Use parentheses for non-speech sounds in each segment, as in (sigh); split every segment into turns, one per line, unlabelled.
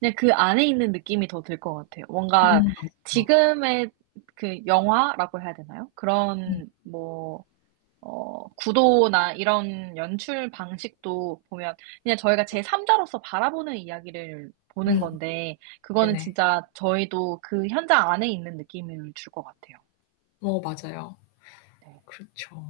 그냥 그 안에 있는 느낌이 더 들 것 같아요. 뭔가
음. 그쵸.
지금의 그 영화라고 해야 되나요?
네.
그런 뭐 어 구도나 이런 연출 방식도 보면 그냥 저희가 제삼자로서 바라보는 이야기를 보는
네.
건데 그거는
네네.
진짜 저희도 그 현장 안에 있는 느낌을 줄 것 같아요.
어 맞아요.
네.
그렇죠.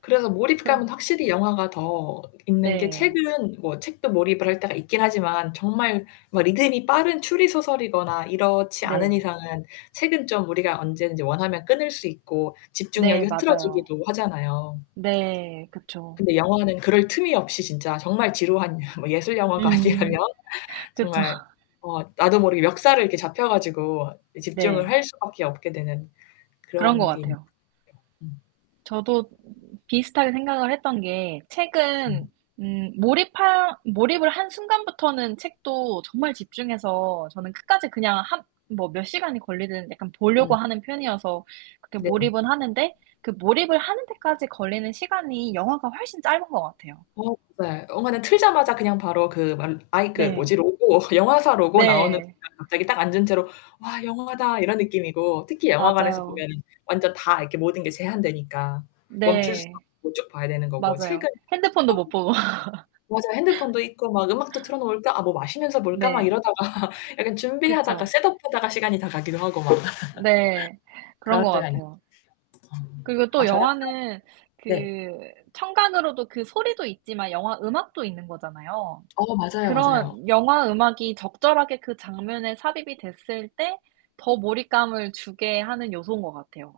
그래서 몰입감은
그럼
확실히 영화가 더 있는 게
네.
책은 뭐 책도 몰입을 할 때가 있긴 하지만 정말 뭐 리듬이 빠른 추리 소설이거나 이렇지 않은
네.
이상은 책은 좀 우리가 언제든지 원하면 끊을 수 있고
네
집중력이
맞아요.
흐트러지기도 하잖아요.
네 그쵸.
근데 영화는 그럴 틈이 없이 진짜 정말 지루한 (laughs) 뭐 예술 영화가 아니라면
음 그쵸.
정말 어 나도 모르게 멱살을 이렇게 잡혀 가지고 이 집중을
네.
할 수밖에 없게 되는
그런 것
그런 게 있는 것
같아요.
같아요. 음.
저도 비슷하게 생각을 했던 게 책은
음.
음 몰입하 몰입을 한 순간부터는 책도 정말 집중해서 저는 끝까지 그냥 한 뭐 몇 시간이 걸리든 약간 보려고
음.
하는 편이어서 그렇게
네.
몰입은 하는데 그 몰입을 하는 데까지 걸리는 시간이 영화가 훨씬 짧은 것 같아요.
어 네 영화는 틀자마자 그냥 바로 그 말 아이 그 뭐지?
네.
로고 영화사 로고 나오는
네.
순간 갑자기 딱 앉은 채로 "와 영화다." 이런 느낌이고. 특히 영화관에서
맞아요.
보면은 완전 다 이렇게 모든 게 제한되니까. 멈출 수
네.
없고 쭉 봐야 되는 거고
맞아요.
책은 어
핸드폰도 못 보고 (laughs)
맞아요. 핸드폰도 있고 막 '음악도 틀어 놓을까? 아 뭐 마시면서 볼까?' 막
네.
이러다가 약간 준비하다가
그쵸.
셋업하다가 시간이 다 가기도 하고 막.
네.
(laughs)
그런
그럴
것
때가 있
같아요.
아.
그리고
아
또
저랑
영화는
그런 네.
그 청감으로도 그 소리도 있지만 영화 음악도 있는 거잖아요.
어 맞아요, 맞아요.
그런 영화 음악이 적절하게 그 장면에 삽입이 됐을 때 더 몰입감을 주게 하는 요소인 것 같아요.